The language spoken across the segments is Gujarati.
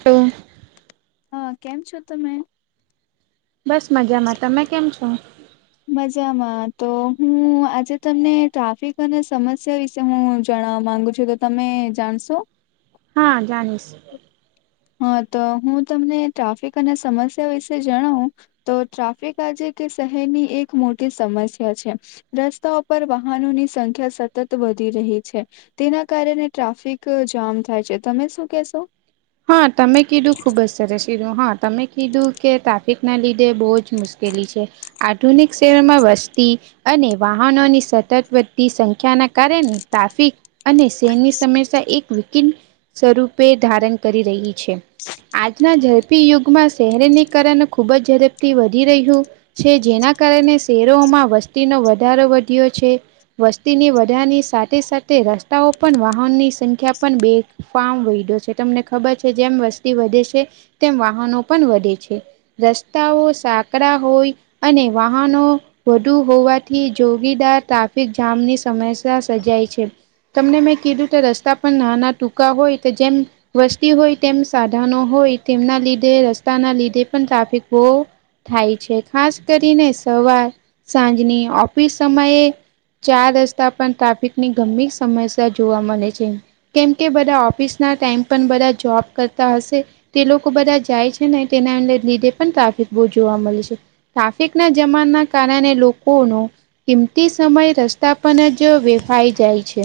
ટો હા, કેમ છો તમે? બસ મજામાં, તમે કેમ છો? મજામાં. તો હું આજે તમને ટ્રાફિક અને સમસ્યા વિ શે હું જાણવું માગું છું, તો તમે જાણશો? હા જાણીશ. હા, તો હું તમને ટ્રાફિક અને સમસ્યા વિશે જણાવું. તો ટ્રાફિક આજે કે શેહરની એક મોટી સમસ્યા છે. રસ્તાઓ પર વાહનોની સંખ્યા સતત વધી રહી છે. તેના કારણે ટ્રાફિક જામ થાય છે, તમે શું કેહશો? હા, તમે કીધું, ખૂબ જ સરસ કીધું હા. તમે કીધું કે ટ્રાફિકના લીધે બહુ જ મુશ્કેલી છે. આધુનિક સેવમાં વસ્તી અને વાહનોની સતત વધતી સંખ્યાના કારણે ટ્રાફિક અને શહેરની સમસ્યા એક વિકટ સ્વરૂપે ધારણ કરી રહી છે. આજના ઝડપી યુગમાં શહેરીકરણ ખૂબ જ ઝડપથી વધી રહ્યું. છે, જેના કારણે શહેરોમાં વસ્તીનો વધારો વધ્યો છે. વસ્તીના વધારા સાથે-સાથે રસ્તાઓ પણ વાહનની સંખ્યા પણ બે ફારમ વૈડો છે, તમને ખબર છે, જેમ વસ્તી વધે છે, તેમ વાહનો પણ વધે છે. રસ્તાઓ સાંકડા હોય અને વાહનો. વધુ હોવાથી, રોજિંદા ટ્રાફિક જામની સમસ્યા સર્જાય છે. તમને મેં કીધું કે, રસ્તા પણ નાના ટૂંકા હોય કે જેમ. વસ્તી હોય, તેમ સાધનો હોય, તેમના લીધે રસ્તાના લીધે, પણ ટ્રાફિક બહુ. થાય છે, ખાસ કરીને સવાર-સાંજની ઓફિસ સમયે. ચાર રસ્તા પર ટ્રાફિકની ગભી સમસ્યા જોવા મળે છે. કેમ કે બધા ઓફિસના ટાઈમમાં પણ બધા જોબ કરતા હશે. તે લોકો બધા જાય છે ને, તેના લીધે પણ ટ્રાફિક બહુ જોવા મળે છે. ટ્રાફિકના જામના કારણે લોકોનો. કિંમતી સમય રસ્તા પર જ વેડફાઈ જાય છે,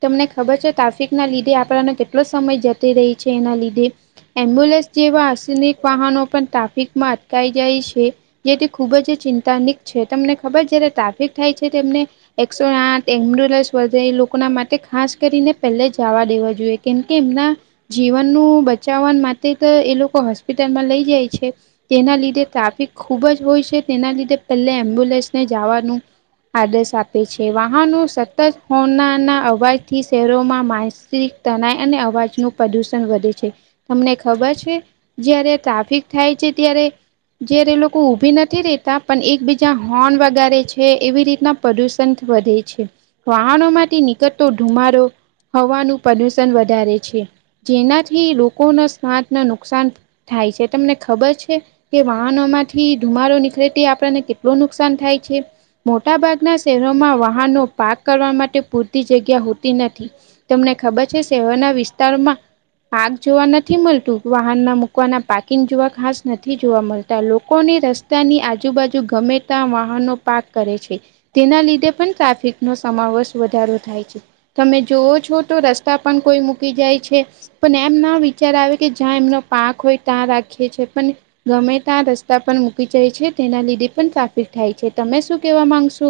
તમને ખબર છે, ટ્રાફિક. ના લીધે આપણો કેટલો સમય જતો રહે છે, એના લીધે. એમ્બ્યુલન્સ જેવા ઇમર્જન્સી વાહનો પણ ટ્રાફિકમાં અટવાઈ જાય છે. જેથી ખૂબ જ ચિંતાજનક છે, તમને ખબર, જ્યારે ટ્રાફિક થાય છે તેમને. એમ્બ્યુલન્સ આવે, એ લોકોના માટે ખાસ કરીને, પહેલા જવા દેવા જોઈએ કે. કે એમનું જીવન બચાવવા માટે તો, એ લોકોને હોસ્પિટલમાં લઈ જાય છે. તેના લીધે ટ્રાફિક ખૂબ જ હોય છે, તેના લીધે પહેલા એમ્બ્યુલન્સને જવા દો. આદર્શ આપે છે, વાહનો સતત હોર્નના અવાજથી શહેરોમાં મા તણાવ અને અવાજનું પ્રદૂષણ વધે છે. તમને ખબર છે, જ્યારે ટ્રાફિક થાય છે ત્યારે. જે લોકો ઊભા નથી રહેતા, પણ એકબીજાને હોર્ન વગેરે છે એવી રીતના. પ્રદૂષણ વધે છે, વાહનોમાંથી નીકળતો ધુમાડો હોવાનું પ્રદૂષણ. વધારે છે, જેનાથી લોકોના સ્વાસ્થ્યને નુકસાન. થાય છે, તમને ખબર છે. કે વાહનોમાંથી ધુમાડો નીકળે તે, આપણને કેટલું નુકસાન થાય છે. મોટા ભાગના શહેરોમાં વાહનો પાર્ક કરવા માટે પૂરતી જગ્યા હોતી નથી. તમને ખબર છે, શહેરના વિસ્તારમાં આગ જોવા નથી મળતું, વાહન મૂકવાના પાર્કિંગ જોવા ખાસ નથી મળતા, લોકોની રસ્તા પોતાની આજુબાજુ ગમે ત્યાં વાહનો પાર્ક કરે છે. તેના લીધે પણ ટ્રાફિકનો સમાવેશ વધારો થાય છે, તમે જોવો છો, તો રસ્તા. પણ કોઈ મૂકી જાય છે, પણ એમ ના. અત્યારે આવે કે, જ્યાં એમનો પાર્ક હોય ત્યાં રાખીએ છે, પણ ગમે ત્યાં રસ્તા પર મૂકી જાય છે, તેના લીધે પણ ટ્રાફિક થાય છે, તમે શું કહેવા માંગશો?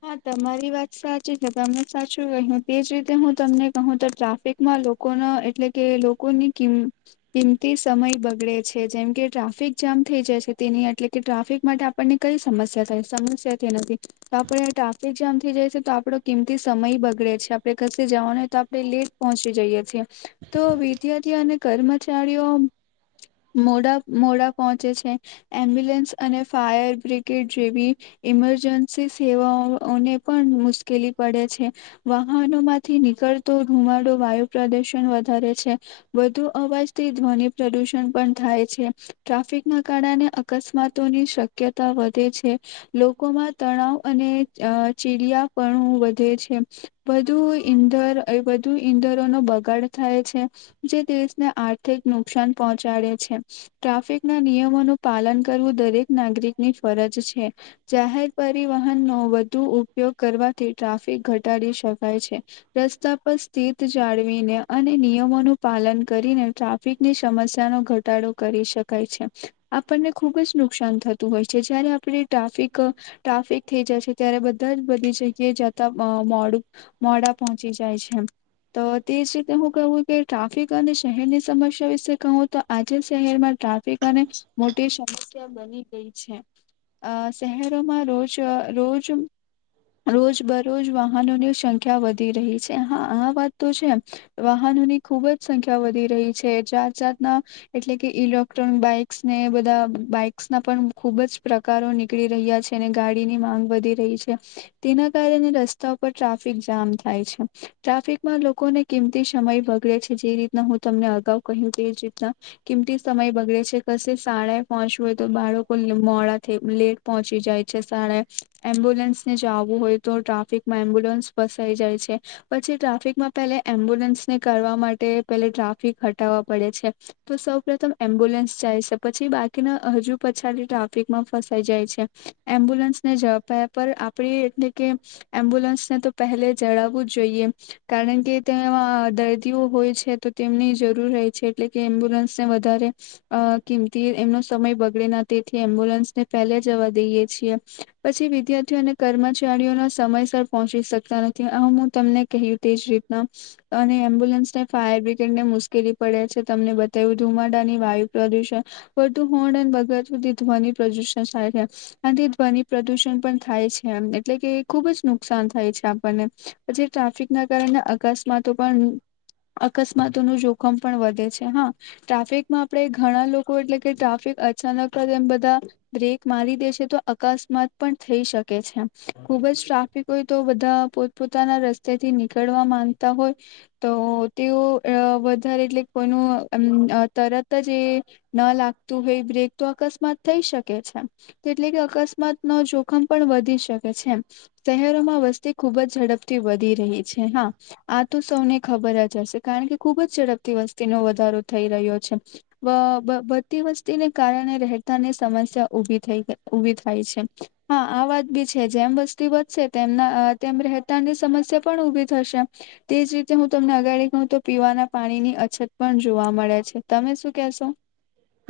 હા, તમારી વાત સાચી છે, તમે ને સાચું કહ્યું, એ જ રીતે હું તમને કહું તો ટ્રાફિક. માં લોકોના, એટલે કે લોકોની કિંમત કિંમતી સમય બગડે છે, જેમ કે ટ્રાફિક જામ થઈ જાય છે, તેના એટલે કે ટ્રાફિક માટે. પણની કઈ સમસ્યા થાય, સમસ્યા તે નથી. તો આપડે ટ્રાફિક જામ થથી જાય છે, તો આપડો કિમતી સમય બગડે છે, આપડે ક જવાનું તો. લેટ પહોંચી જઈએ છીએ તો, વિદ્યાર્થીઓ અને કર્મચારીઓ મોડા-મોડા પહોંચે છે. એમ્બ્યુલન્સ અને ફાયર બ્રિગેડ જેવી ઇમરજન્સી સેવાઓને પણ મુશ્કેલી પડે છે. વાહનો માંથી નીકળતો ધુમાડો વાયુ પ્રદુષણ વધારે છે. વધુ અવાજથી ધ્વનિ પ્રદુષણ પણ થાય છે. ટ્રાફિકના કારણે અકસ્માતોની શક્યતા વધે છે. લોકોમાં તણાવ અને અ ચીડિયાપણું વધે છે. વધુ ઇંધણ અને વધુ ઈંધણનો નું બગાડ થાય છે. જે દેશને આર્થિક નુકસાન પહોંચાડે છે. ટ્રાફિક ના નિયમોનું પાલન કરવું દરેક નાગરિકની ફરજ છે. જાહેર પરિવહનનો વધુ ઉપયોગ કરવાથી ટ્રાફિક ઘટાડી શકાય છે. રસ્તા પર સ્થિત જાળવીને અને નિયમોનું પાલન કરીને ટ્રાફિકની સમસ્યાનો ઘટાડો કરી છ શકાય છે. આપણને ખુબ જ નુકસાન થતું હોય છે. જયારે આપણે ટ્રાફિક ટ્રાફિક થઈ જાય છે. ત્યારે બધા જ બધી જગ્યાએ જતા મોડું મોડા પહોંચી જાય છે. તો તે જ રીતે હું કું કે ટ્રાફિક અને શહેરની સમસ્યા વિશે કહું તો આજે શહેરમાં ટ્રાફિક અને મોટી સમસ્યા બની ગઈ છે. અ શહેરોમાં રજ રોજ રોજબરોજ વાહનોની સંખ્યા વધી રહી છે. હ આ વાત તો છે. વાહનોની ખુબ જ સંખ્યા વધી રહી છે. જાત- જાતના એટલે કે ઇલેક્ટ્રોનિક બાઇક્સ ને બધા બાઈક્સ ના પણ ખુબ જ પ્રકારો નીકળી રહ્યા છે, અને ગાડી ની માંગ વધી રહી છે. તેના કારણે રસ્તા પર ટ્રાફિક જામ થાય છે. ટ્રાફિકમાં લોકોને કિમતી સમય બગડે છે. જે રીતના હું તમને અગાઉ કહ્યું તે જ રીતના કિમતી સમય બગડે છે. કશે શાળાએ પહોંચવું હોય તો બાળકો મોડા લેટ પહોંચી જાય છે શાળાએ એમ્બ્યુલન્સને જવું હોય તો ટ્રાફિકમાં એમ્બ્યુલન્સ ફસાઈ જાય છે. પછી ટ્રાફિકમાં પેલે એમ્બ્યુલન્સ ને કરવા માટે પેલે ટ્રાફિક હટાવવા પડે છે. તો સૌ પ્રથમ એમ્બ્યુલન્સ જાય છે, પછી બાકીના હજુ પછાડી ટ્રાફિકમાં ફસાઈ જાય છે. એમબુલેન્સને જવાપ આપડી એટલે કે એમ્બ્યુલન્સને તો પહેલે જડાવવું જ જોઈએ કારણ કે તેમાં દર્દીઓ હોય છે. તો તેમની જરૂર રહે છે, એટલે કે એમ્બ્યુલન્સને વધારે અ કિમતી એમનો સમય બગડે ના તેથી એમ્બ્યુલન્સ ને પેલા જવા દઈએ છીએ, પછી ધ્યારથી અને કર્મચારીઓના સમયસર પહોંચી શકતા નથી આ તમને કહ્યું તેજ રીતના અને એમ્બ્યુલન્સ ને ફાયર બ્રિગેડ ને મુશ્કેલી પડે છે. તમને બતાવ્યું ધુમાડાની વાયુ પ્રદુષણ વધુ હોણન બગર સુધી ધ્વનિ પ્રદૂષણ થાય છે અને તે ધ્વનિ પ્રદૂષણ પણ થાય છે એમ એટલે કે ખુબ જ નુકસાન થાય છે આપણને પછી ટ્રાફિક ના કારણે અ કસ્માતો પણ અકસ્માતો નું જોખમ પણ વધે છે. હા ટ્રાફિકમાં આપણે ઘણા લોકો એટલે કે ટ્રાફિક અચાનક એમ બધા બ્રેક મારી દે છે તો અકસ્માત પણ થઈ શકે છે. ખુબ જ ટ્રાફિક હોય તો બધા પોતપોતાના રસ તા થી નીકળવા માંગતા હોય તો તેઓ વધારે એટલે કોઈનું તરત જ એ ના લાગતું હોય બ્રેક તો અકસ્માત થઈ શકે છે. એટલે કે અકસ્માત નો જો જોખમ પણ વધી શકે છે. શહેરોમાં વસ્તી ખુબ જ ઝડપથી વધી રહી છે. હા આ તો સૌને ખબર જ હશે કારણ કે ખુબ જ ઝડપથી વસ્તીનો વધારો થઈ રહ્યો છે. બ બ બધતી વસ્તીને કારણે રહેતા ની સમસ્યા ઉભી થઈ ગઈ ઉભી થાય છે હા આ વાત બી છે જેમ તી વધશે તેમના તેમ રહેતાની સમસ્યા પણ ઉભી થશે. તેજ રીતે હું તમને અગાળ કહું તો પીવાના પાણી ની અછત પણ જોવા મળે છે તમે શું કેહેશો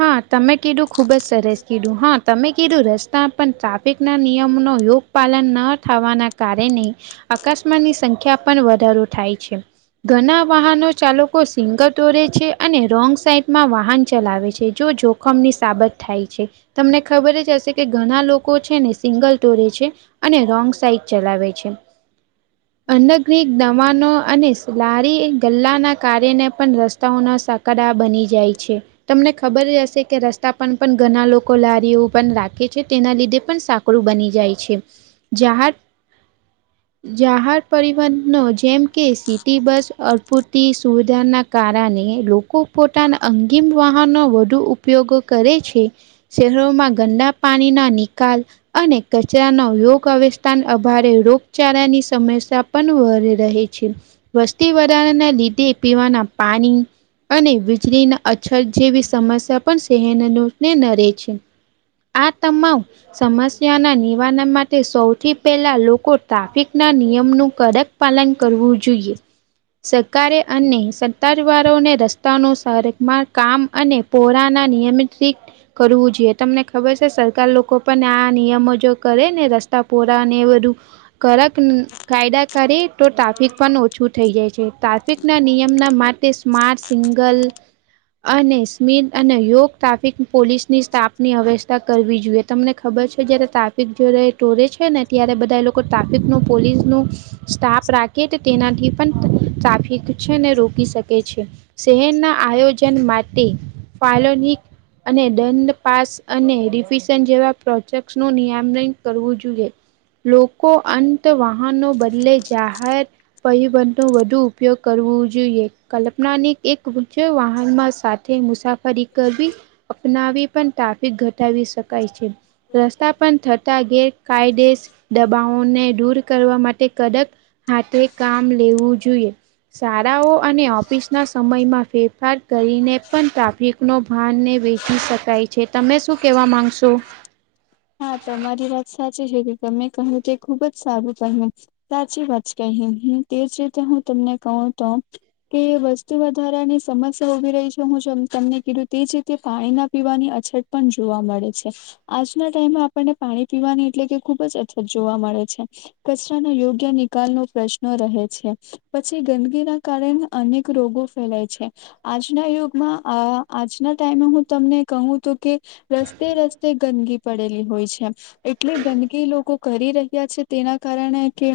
હા તમે કીધું ખુબ જ સરસ કીધું હા તમે કીધું રસ્તા પણ્રાફ પેટ ના નિયમો ન યોગ પાલન ન થવાના કારણે અકસ્માની સંખ્યા પણ વધારો થાય છે. ઘણા વાહનો ચાલકો સિંગર દોરે છે અને રોંગ સાઈડમાં વાહન ચલાવે છે જો જો જોખમની સાબત થાય છે તમને ખબર જ હશે કે ઘણા લોકો કો છે ને સિંગલ તોરે છે અને રોંગ સાઈડ ચલાવે છે. અંદ ગ્ર્રીક દ હવાનો અને લારી ગલ્લાના કારણે પણ રસ્તાઓના સાકડા બની જાય છે. તમને ખબર હશે કે રસ્તા પર પણ ઘણા લોકો લારીઓ પણ રાખે છે તેના લીધે પણ સાંકળું બની જાય છે જહ [unintelligible] જાહર પરિવહનો જેમ કે સિટી બસ અડપૂરતી સુવિધાના કારણે લોકો ખુબ પોતાના અંગીમ વાહનનો વધુ ઉપયોગ કરે છે. શહેરોમાં ગંદા પાણી ના નિકાલ અને કચરાનો યોગ અવસ્થા અભારે રોગચાળાની સમસ્યા પણ વ રહે છે. વસ્તી વધારાના લીધે પીવાના પાણી અને વીજળી ના અછત જેવી સમસ્યા પણ શહેનને નરે છે. આ તમામ સમસ્યાના નિવારણમાં. તે સૌથી પહેલા લોકો ટ્રાફિકના નિયમનું કડક પાલન કરવું જોઈએ. સરકારે અને સતાવારોને રસ્તાનુંમાં કામ અને પોરાના નિયમિતિત કરવું જોઈએ તમને ખબર છે સરકાર લોકો પણ આ નિયમો જો કરે ને રસ્તા પોરાને એ બધું. કરડક કાયદાકારી ટોટ ટ્રાફિક પણ ઓછું થઈ જાય છે ટ્રાફિક ના નિયમના માટે સ્માર્ટ સિંગલ અને સ્મિત અને યોગ ટ્રાફિક પોલીસની સ્ટાફની અવ્યસ્થા કરવી જોઈએ. તમને ખબર છે જય્યારે ટ્રાફિક જ્યારે ટોરે છે ને ત્યારે બધા એ લોકો ટ્રાફિકનું પોલીસનું. સ્થાપ રાખે તો તેનાથી પણ સાફિક છે ને રોકી શકે છે. શહેરના આયોજન માટે ફલોનિક અને દંડ પાસ અને રિફિશન જેવા પ્રોજેક્ટસનું નિયમન કરવું જોઈએ. લોકો અંત વાહનો બદલે જાહેર. પરબંધ નો વધુ ઉપયોગ કરવો જોઈએ કલ્પનાની એક ઉચ વાહનમાં મુસાફરી કરવી અપનાવી પણ ટ્રાફિક ઘટાવી શકાય છે. રસ્તા પણ થતા ગેરકાયદેસ દબાવોને દૂર કરવા માટે કદક હાથે કામ લેવું જોઈએ. શાળાઓ અને ઓફિસના સમયમાં ફેરફાર કરીને પણ ટ્રાફિક નો ભાન ને વેચી શકાય છે તમે શું કેવા માંગશો. હા તમારી વાત સાચી છે કે તમે કહ્યું તે ખુબ જ સારું તમે સાચી વાત કહી નહી તેજ રીતે હું તમને કહું તો કે વસ્તુ વધારાની સમસ્યા ઉભી રહી છે હું જે તમને કીધું તે જ રીતે પાણી ના પીવાની અછત પણ જોવા મળે છે આશુ. ના ટાઈમમાં આપણને પાણી પીવાની એટલે કે ખુબ જ અછત જોવા મળે છે. કચરાનો યોગ્ય નિકાલ નુ પ્રશ્ન રહે છે. પછી ગંદકી ના કારણે અનેક રોગો ફેલાય છે, આજના યુગમાં આ આજના ટાઈમે, હું તમને કહું તું કે, રસ્તે-રસ્તે ગંદગી પડેલી હોય છે, એટલે ગંદકી લોકો કરી રહ્યા છે, તેના કારણે કે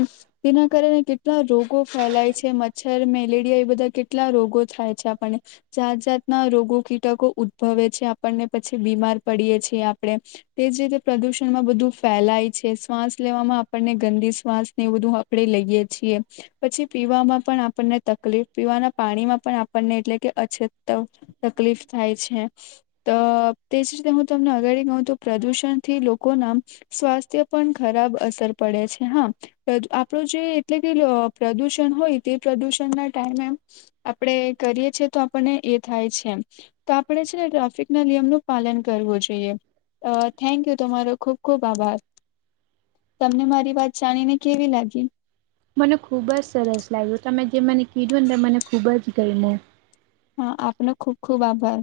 તેના કારણે કેટલા રોગો ફેલાય છે, મચ્છર, મેલેરિયા એ બધા કેટલા રોગો થાય છે આપને. જાત-જાતના રોગો કીટકો ઉદ્ભવે છે, આપણને પછી બીમાર પડીએ છીએ આપણે. એજ રીતે પ્રદુષણ માં બધું ફેલાય છે, શ્વાસ લેવામાં આપણને ગંદી શ્વાસ ને એ બધું કડે લઈએ છીએ. પછી પીવામાં પણ આપણને તકલીફ, પીવાના પાણીમાં પણ આપણને, એટલે કે અછત. તકલીફ થાય છે, તો તેજ રીતે હું તમને અગાડી ગ પ્રદૂષણ થી લોકો ના સ્વાસ્થ્ય પણ ખરાબ અસર પડે છે, હા. આપણું જે એટલે કે પ્રદુષણ હોય તે, પ્રદુષણ ના ટાઈમે એમ. આપણેે કરીએ છી તો, આપણને એ થાય છે, એમ તો. આપણેે છે ને, ટ્રાફિક ના નિયમ નું પાલન કરવું જોઈએ. અ થેન્ક યુ, તમારો ખુબ ખુબ આભાર. તમને મારી વાત જાણી ને, કેવી લાગી. મને ખુબ જ સરસ લાગ્યું, તમે જે મને કીધું ને, તે મને ખુબ જ ગયું. હા, આપનો ખુબ ખુબ આભાર.